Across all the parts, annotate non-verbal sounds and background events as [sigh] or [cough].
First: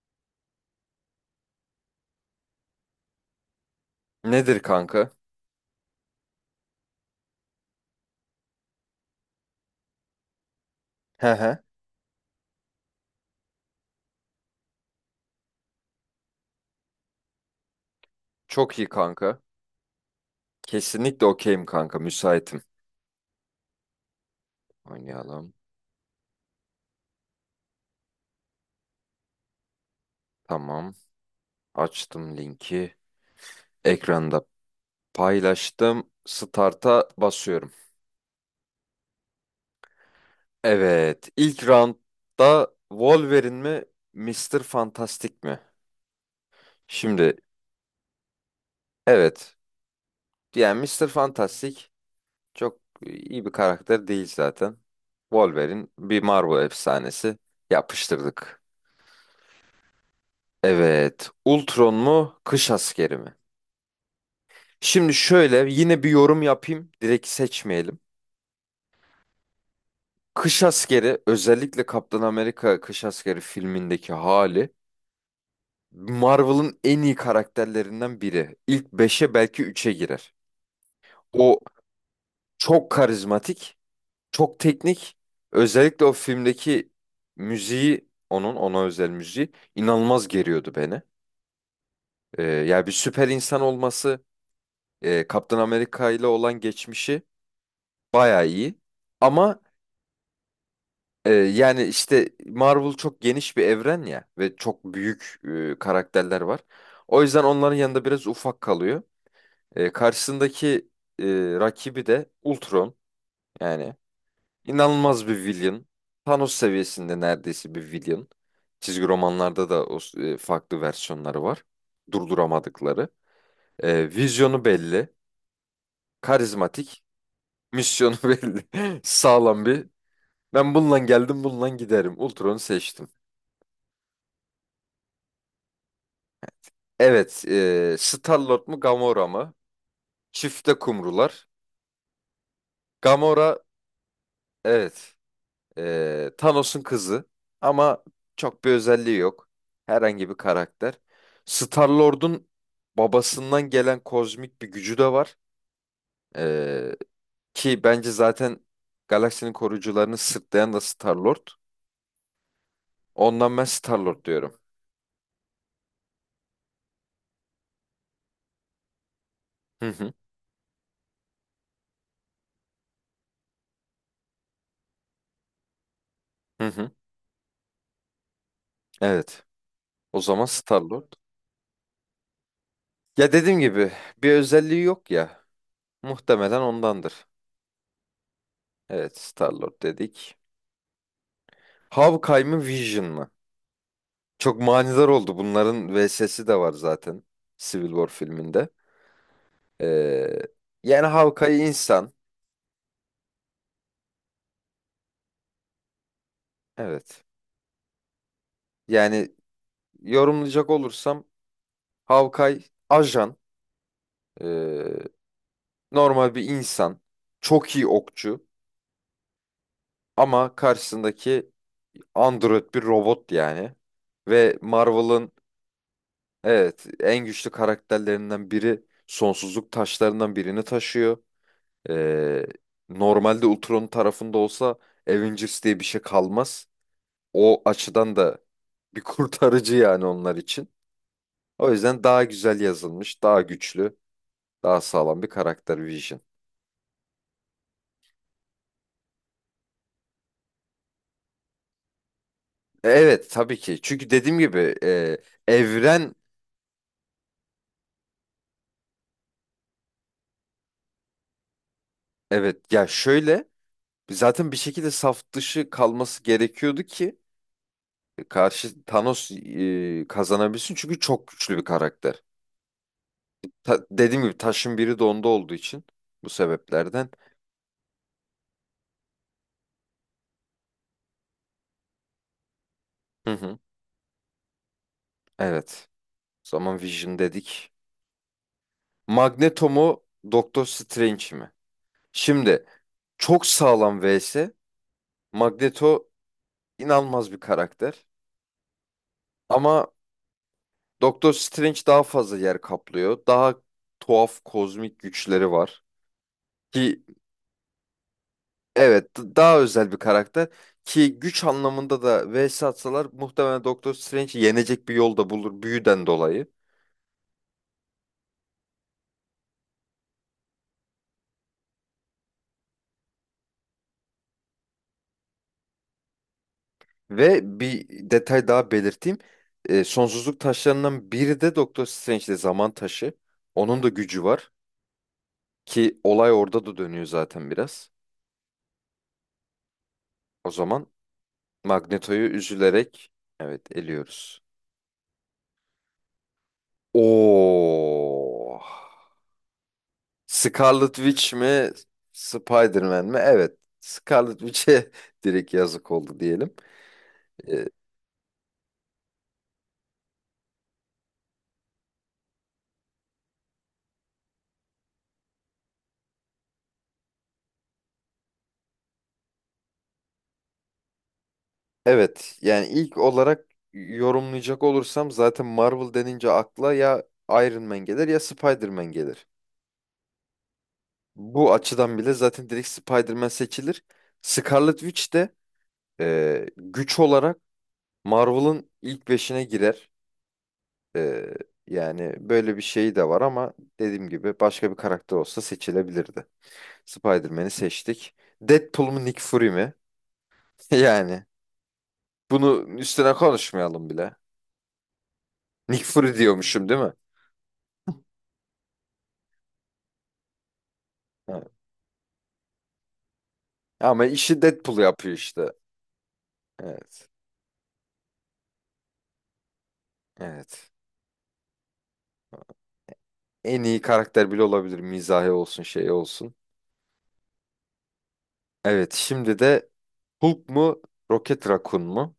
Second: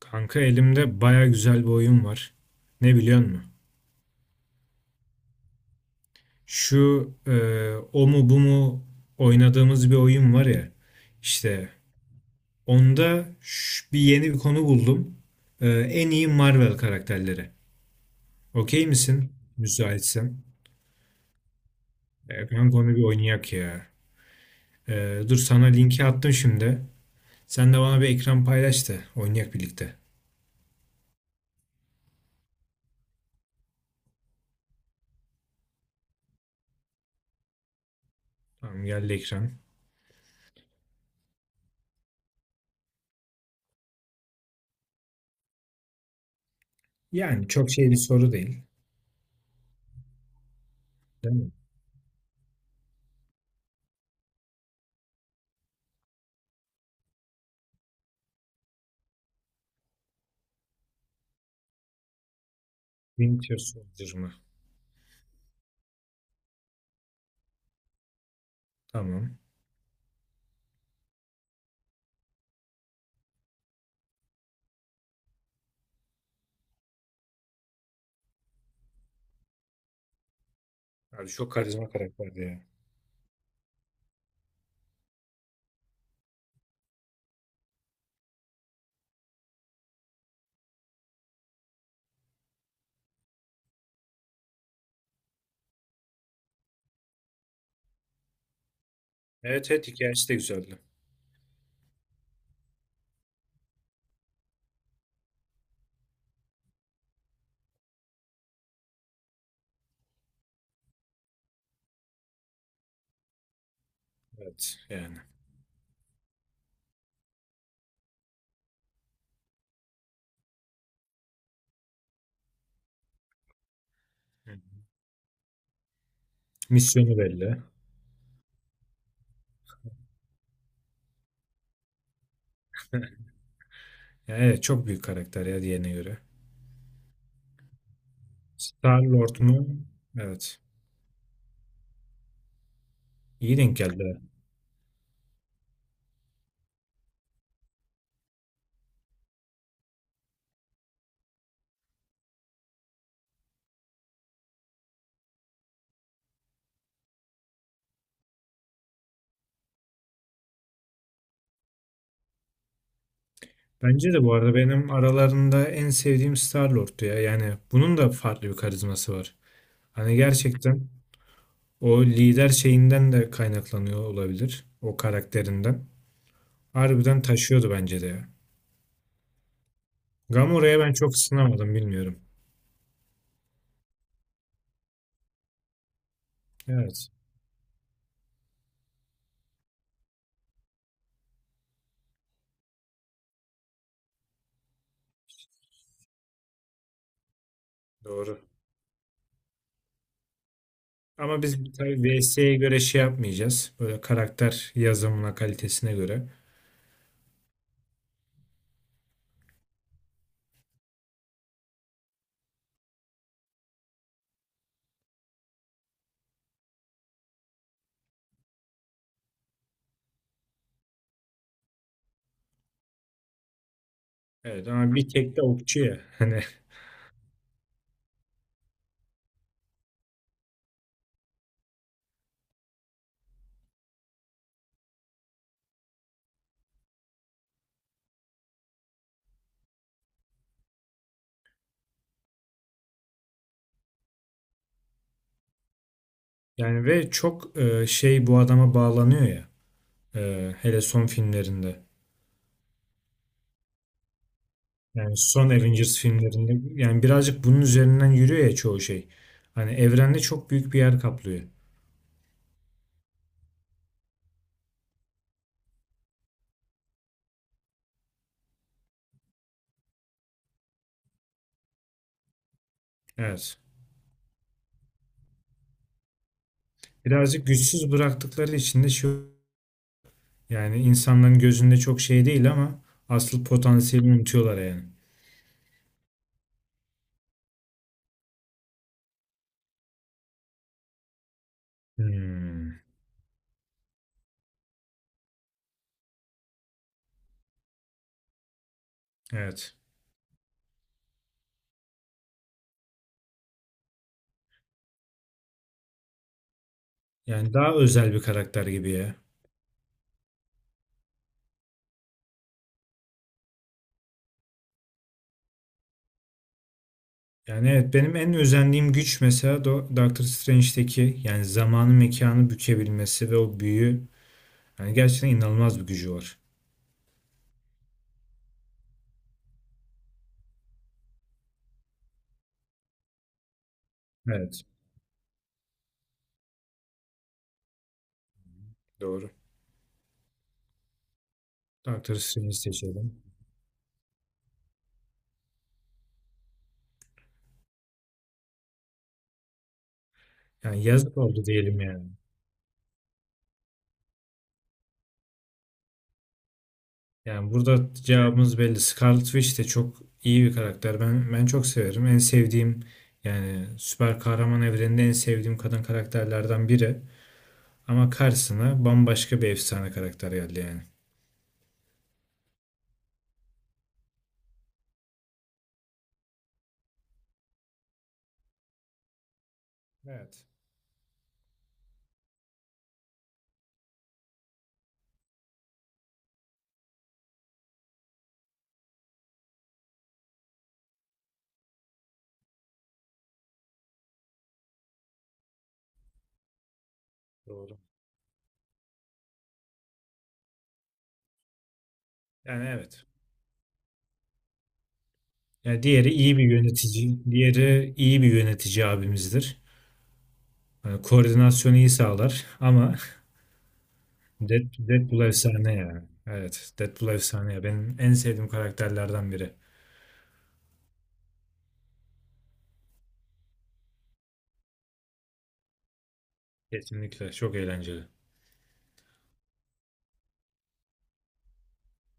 Kanka elimde baya güzel bir oyun var. Ne biliyor musun? Nedir kanka? Şu e, O mu bu mu oynadığımız bir oyun var ya. He he. İşte onda bir yeni bir konu buldum. En iyi Marvel karakterleri. Çok Okey iyi misin? kanka. Müsaitsen. Kesinlikle okeyim kanka. Müsaitim. Kanka onu bir oynayak ya. Dur Oynayalım. sana linki attım şimdi. Sen de bana bir ekran paylaş da oynayak birlikte. Tamam. Açtım linki. Ekranda paylaştım. Start'a basıyorum. Tamam, geldi ekran. Evet. İlk roundda Wolverine mi? Mister Fantastic mi? Şimdi Yani çok şey bir soru değil. evet. Yani Mister Değil mi? Fantastic çok iyi bir karakter değil zaten. Wolverine bir Marvel efsanesi. Yapıştırdık. Evet. Ultron mu? Kış askeri mi? Winter Soldier mı? Şimdi şöyle yine bir yorum yapayım. Direkt seçmeyelim. Tamam. Kış Askeri, özellikle Kaptan Amerika Kış Askeri filmindeki hali, Marvel'ın en iyi karakterlerinden biri. İlk beşe belki üçe girer. Abi çok O karizma karakterdi ya. çok karizmatik, çok teknik. Özellikle o filmdeki müziği, onun ona özel müziği inanılmaz geriyordu beni. Yani bir süper insan olması, Kaptan Amerika ile olan geçmişi bayağı iyi. Ama Evet, evet, hikayesi de güzeldi. Yani işte Marvel çok geniş bir evren ya, ve çok büyük karakterler var. O yüzden onların yanında biraz ufak kalıyor. Karşısındaki e, rakibi de Ultron, yani Evet yani. inanılmaz bir villain. Thanos seviyesinde neredeyse bir villain. Çizgi romanlarda da o, farklı versiyonları var. Durduramadıkları. E, Hı hı. vizyonu belli. Karizmatik. Misyonu belli. Yani Misyonu [laughs] belli. Sağlam bir. Ben bununla geldim, bununla giderim. Ultron'u seçtim. evet, çok büyük karakter ya diğerine göre. Evet, Star-Lord mu Gamora Star-Lord mı? mu? Evet. Çifte kumrular. Gamora, İyi denk geldi. evet, Thanos'un kızı ama çok bir özelliği yok. Herhangi bir karakter. Star-Lord'un babasından gelen kozmik bir gücü de var. E, ki bence zaten galaksinin koruyucularını sırtlayan da Star-Lord. Ondan ben Bence de Star-Lord bu arada diyorum. benim aralarında en sevdiğim Star-Lord'tu ya. Yani bunun da farklı bir karizması var. Hı hı, Hani gerçekten o lider şeyinden de kaynaklanıyor olabilir. O karakterinden. hı hı. Harbiden taşıyordu bence de ya. Evet, o zaman Gamora'ya ben Star-Lord. çok ısınamadım bilmiyorum. Ya dediğim gibi, bir özelliği yok ya. Muhtemelen Evet. ondandır. Evet, Star-Lord dedik. Hawkeye mı Vision mı? Çok manidar oldu. Bunların VS'si de var zaten. Civil War Doğru. filminde. Ee, yani Ama biz Hawkeye tabii insan. VS'ye göre şey yapmayacağız. Böyle karakter yazımına kalitesine göre. Evet. Yani yorumlayacak olursam, Hawkeye ajan. ee, normal bir insan. Çok iyi okçu. Ama karşısındaki android bir robot yani. Ve Evet ama bir Marvel'ın, tek de okçu ya. [laughs] Hani evet, en güçlü karakterlerinden biri, sonsuzluk taşlarından birini taşıyor. Ee, normalde Ultron'un tarafında olsa Avengers diye bir şey kalmaz. O açıdan da bir [laughs] kurtarıcı yani onlar için. O yüzden daha güzel yazılmış, daha güçlü, daha sağlam bir karakter Vision. Ve çok şey bu adama bağlanıyor ya. Hele son filmlerinde. Evet tabii ki. Çünkü dediğim gibi, Yani son Avengers evren, filmlerinde. Yani birazcık bunun üzerinden yürüyor ya çoğu şey. Hani evrende çok büyük bir yer kaplıyor. evet, ya şöyle, zaten bir şekilde saf dışı kalması gerekiyordu ki karşı Thanos kazanabilsin. Çünkü çok güçlü bir karakter. Evet. Dediğim gibi taşın biri de onda olduğu için, bu sebeplerden. Birazcık güçsüz bıraktıkları için de şu yani insanların gözünde çok şey değil ama Hı asıl hı. potansiyelini unutuyorlar yani. Evet. O zaman Vision dedik. Magneto mu Doktor Strange mi? Şimdi Hmm, çok sağlam vs. Magneto inanılmaz bir karakter. evet. Ama Doktor Strange daha fazla yer kaplıyor. Daha tuhaf kozmik güçleri var. Ki, Yani daha özel bir karakter gibi ya. evet, daha özel bir karakter. Ki güç anlamında da vs atsalar, muhtemelen Doktor Strange yenecek bir yol da bulur büyüden dolayı. Yani evet, benim en özendiğim güç mesela Doctor Strange'deki, yani zamanı mekanı bükebilmesi ve o büyü, yani gerçekten inanılmaz bir gücü var. Ve bir detay daha belirteyim. Sonsuzluk taşlarından biri de Doktor Strange'de, zaman taşı. Onun da gücü var, Evet, ki olay orada da dönüyor zaten biraz. doğru. O zaman Doctor Magneto'yu Strange'i üzülerek, seçelim. evet, eliyoruz. Oo. Yani Scarlet yazık Witch oldu mi, diyelim yani. Spider-Man mi? Evet. Scarlet Witch'e [laughs] direkt yazık oldu diyelim. Yani Ee, burada cevabımız belli. Scarlet Witch de çok iyi bir karakter. Ben çok severim. En sevdiğim, yani süper kahraman evreninde en sevdiğim kadın karakterlerden biri. Ama karşısına bambaşka bir efsane karakter geldi yani. Evet yani ilk olarak yorumlayacak olursam, zaten Marvel denince akla ya Iron Man gelir ya Spider-Man gelir. Evet. Bu açıdan bile zaten direkt Spider-Man seçilir. Scarlet Witch de güç olarak Marvel'ın ilk beşine girer. E, yani böyle bir şey de var, ama dediğim gibi başka bir karakter olsa seçilebilirdi. Spider-Man'i Doğru. seçtik. Deadpool mu Nick Fury mi? [laughs] Yani bunu Yani evet. üstüne konuşmayalım bile. Yani Nick diğeri Fury iyi bir diyormuşum değil mi? yönetici, diğeri iyi bir yönetici abimizdir. Yani koordinasyonu iyi sağlar ama Ama [laughs] işi Deadpool yapıyor Deadpool işte. efsane yani. Evet, Evet. Deadpool efsane ya. Benim en sevdiğim karakterlerden biri. Evet. En iyi karakter bile olabilir. Mizahi olsun, şey olsun. Kesinlikle çok eğlenceli. Evet, şimdi de Hulk mu, Rocket Raccoon mu?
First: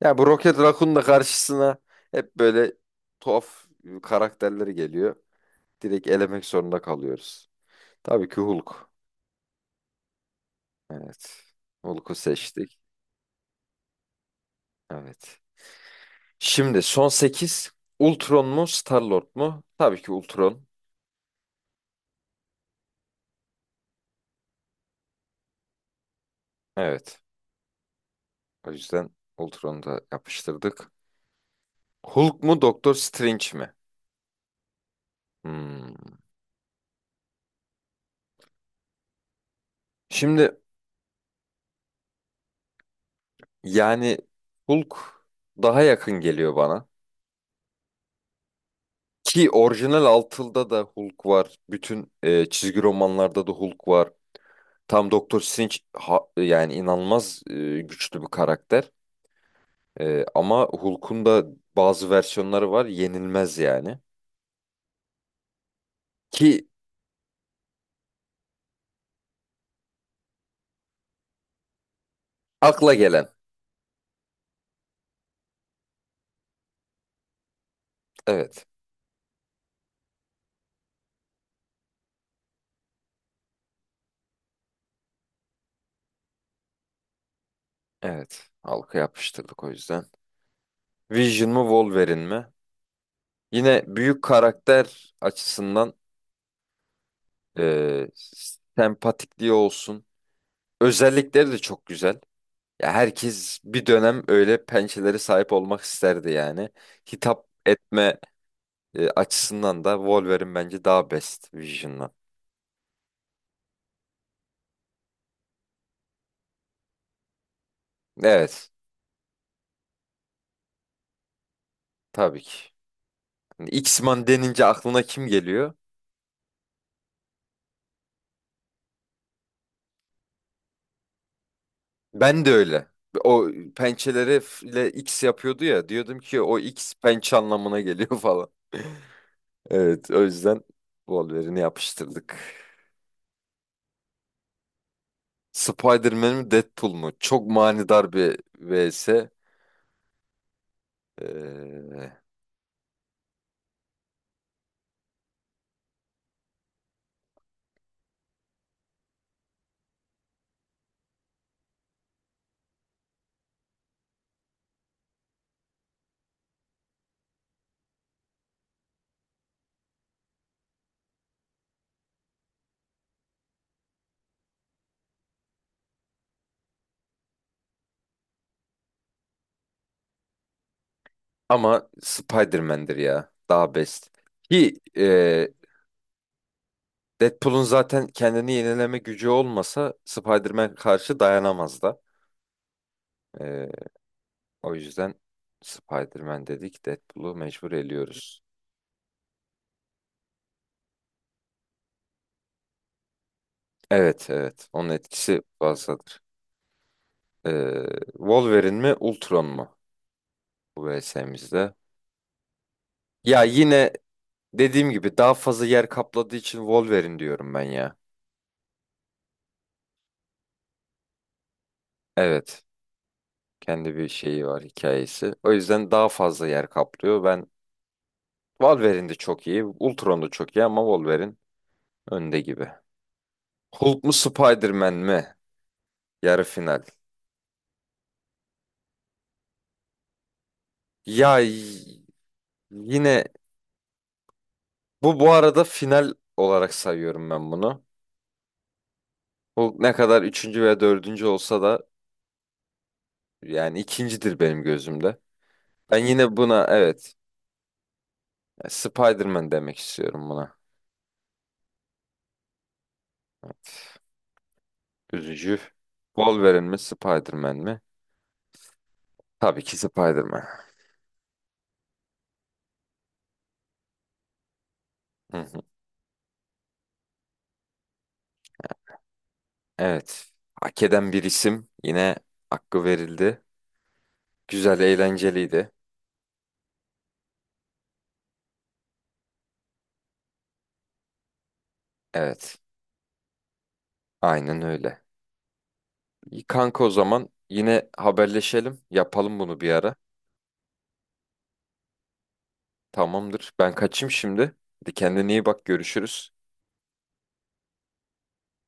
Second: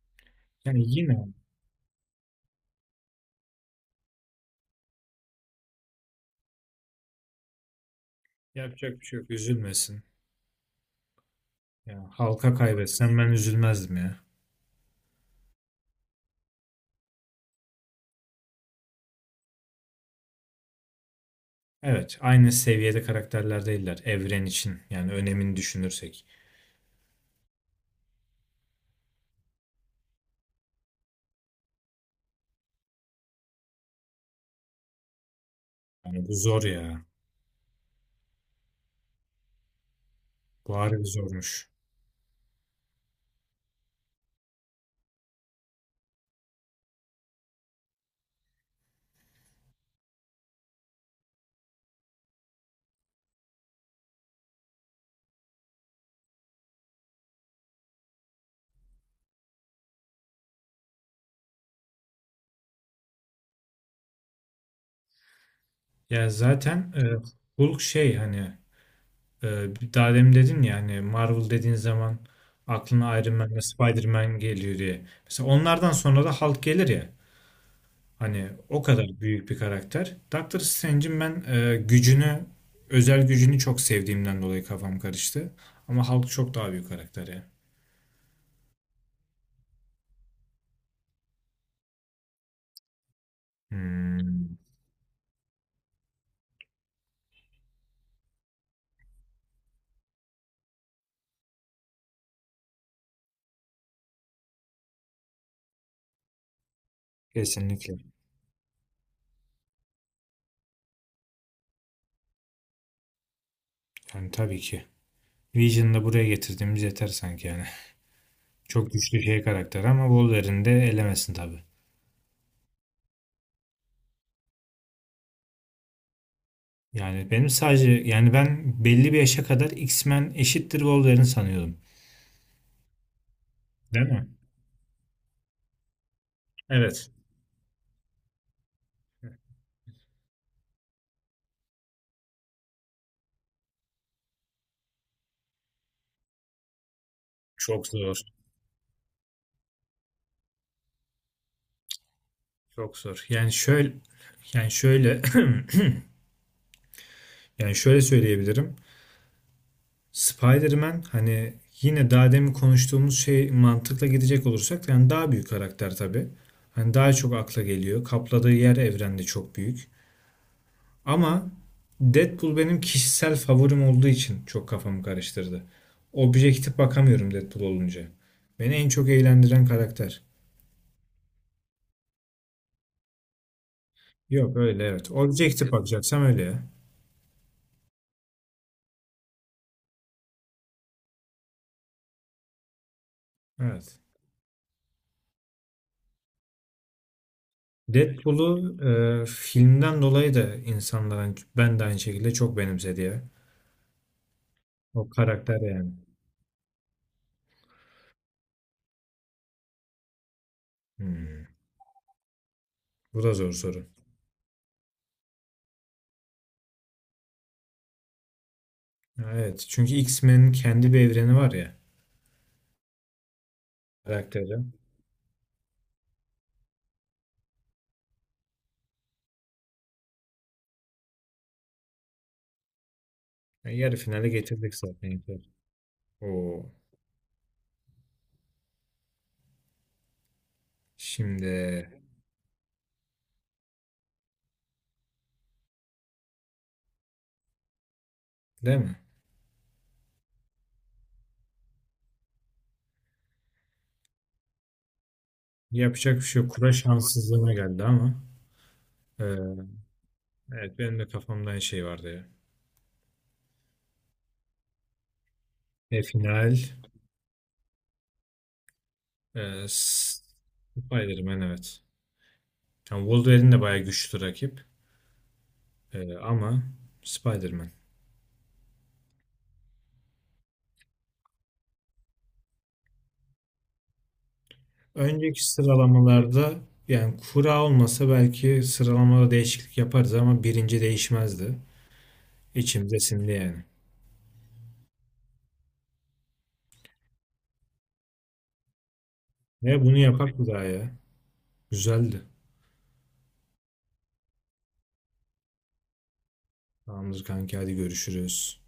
Ya bu Rocket Yani Raccoon da yine karşısına hep böyle tuhaf karakterleri geliyor. Direkt elemek zorunda kalıyoruz. Tabii ki Hulk. yapacak bir şey yok. Üzülmesin. Evet. Ya Hulk'u halka seçtik. kaybetsen ben üzülmezdim ya. Evet. Şimdi son sekiz: Ultron mu, Star-Lord mu? Tabii ki Ultron. Evet, aynı seviyede karakterler değiller evren için. Yani önemini düşünürsek. Evet. O yüzden Ultron'u da yapıştırdık. Hulk mu Doktor Strange mi? Hmm. Yani bu zor ya. Şimdi, Bu harbi zormuş. yani Hulk daha yakın geliyor bana. Ki orijinal Altıl'da da Hulk var. Bütün çizgi romanlarda da Hulk var. Tam Doktor Strange yani inanılmaz, güçlü bir karakter. Ama Hulk'un da bazı versiyonları var. Yenilmez yani. Ya Ki zaten e, Hulk şey hani Ee, daha demin dedin ya hani Marvel dediğin zaman akla aklına gelen. Iron Man ve Spider-Man geliyor diye. Mesela onlardan sonra da Hulk gelir ya. Hani Evet. o kadar büyük bir karakter. Doctor Strange'in ben gücünü, özel gücünü çok sevdiğimden dolayı kafam karıştı. Ama Hulk çok daha büyük karakter ya. Evet. Halka yapıştırdık o yüzden. Vision mu Wolverine mi? Yine büyük Hmm, karakter açısından, Ee, sempatikliği olsun. Özellikleri de çok güzel. Ya, herkes bir dönem öyle pençelere sahip olmak isterdi yani. Hitap kesinlikle. etme açısından da Wolverine bence daha best Vision'dan. Yani tabii ki. Vision'ı da buraya getirdiğimiz yeter sanki yani. Evet, Çok güçlü şey karakter ama Wolverine de elemesin tabii. tabii ki. Yani X-Man denince aklına kim geliyor? Yani benim sadece, yani ben belli bir yaşa kadar X-Men eşittir Wolverine sanıyordum. Ben de öyle. O Değil mi? pençeleri ile X yapıyordu ya. Diyordum ki o X Evet. pençe anlamına geliyor [laughs] falan. Evet, o yüzden Wolverine'i yapıştırdık. Spider-Man mi Deadpool mu? Çok Çok manidar zor. bir vs. Ee, Çok zor. Yani şöyle, [clears throat] yani şöyle söyleyebilirim. Spider-Man hani, yine daha demin konuştuğumuz şey mantıkla gidecek olursak yani daha büyük karakter tabii. Hani daha çok akla geliyor. Kapladığı yer evrende çok büyük. Ama Deadpool benim kişisel favorim olduğu için çok kafamı karıştırdı. Objektif bakamıyorum Deadpool olunca. Beni en çok eğlendiren karakter. ama Spider-Man'dir ya. Daha best. Yok Ki öyle evet. Objektif bakacaksam öyle ya. Deadpool'un zaten kendini yenileme gücü olmasa Spider-Man karşı dayanamaz da. Ee, Evet. o yüzden Spider-Man dedik. Deadpool'u mecbur eliyoruz. Deadpool'u filmden dolayı da insanların ben de aynı şekilde çok benimsedi ya. Evet, evet. Onun O etkisi karakter yani. fazladır. Ee, Wolverine mi Ultron mu? Bu Hmm, vs'mizde. bu da Ya zor soru. yine dediğim gibi, daha fazla yer kapladığı için Wolverine diyorum ben ya. Ha, evet. Çünkü X-Men'in kendi bir evreni var ya. Evet. Kendi bir şeyi Karakteri. var, hikayesi. O yüzden daha fazla yer kaplıyor. Ben, Wolverine de çok iyi, Ultron da çok iyi, ama Wolverine önde gibi. Ya, yarı Hulk mu finale getirdik Spider-Man zaten, mi? yeter. Yarı Oo. final. Ya Şimdi yine, bu arada final olarak sayıyorum ben bunu. değil mi? Hulk ne kadar üçüncü veya dördüncü olsa da, yani ikincidir benim gözümde. Ben Yapacak bir yine şey yok. buna, Kura evet, şanssızlığına geldi ama. Spider-Man Ee, demek istiyorum buna. evet benim de kafamda aynı şey vardı ya. Üzücü. E, final. Wolverine mi Spider-Man mi? Tabii E, ki S- Spider-Man. Spider-Man evet. Yani Wolverine de bayağı güçlü rakip. Hı hı. Ama Spider-Man. Evet. Hak eden bir isim. Yine hakkı verildi. Güzel, Önceki eğlenceliydi. sıralamalarda yani kura olmasa belki sıralamada değişiklik yaparız ama birinci değişmezdi. Evet. İçimde sindi yani. Aynen öyle. İyi kanka, o zaman yine haberleşelim. Yapalım bunu bir Ve ara. bunu yapak bir daha ya. Güzeldi. Tamamdır. Ben kaçayım şimdi. Hadi, kendine iyi bak. Görüşürüz. Tamamdır kanki, hadi görüşürüz.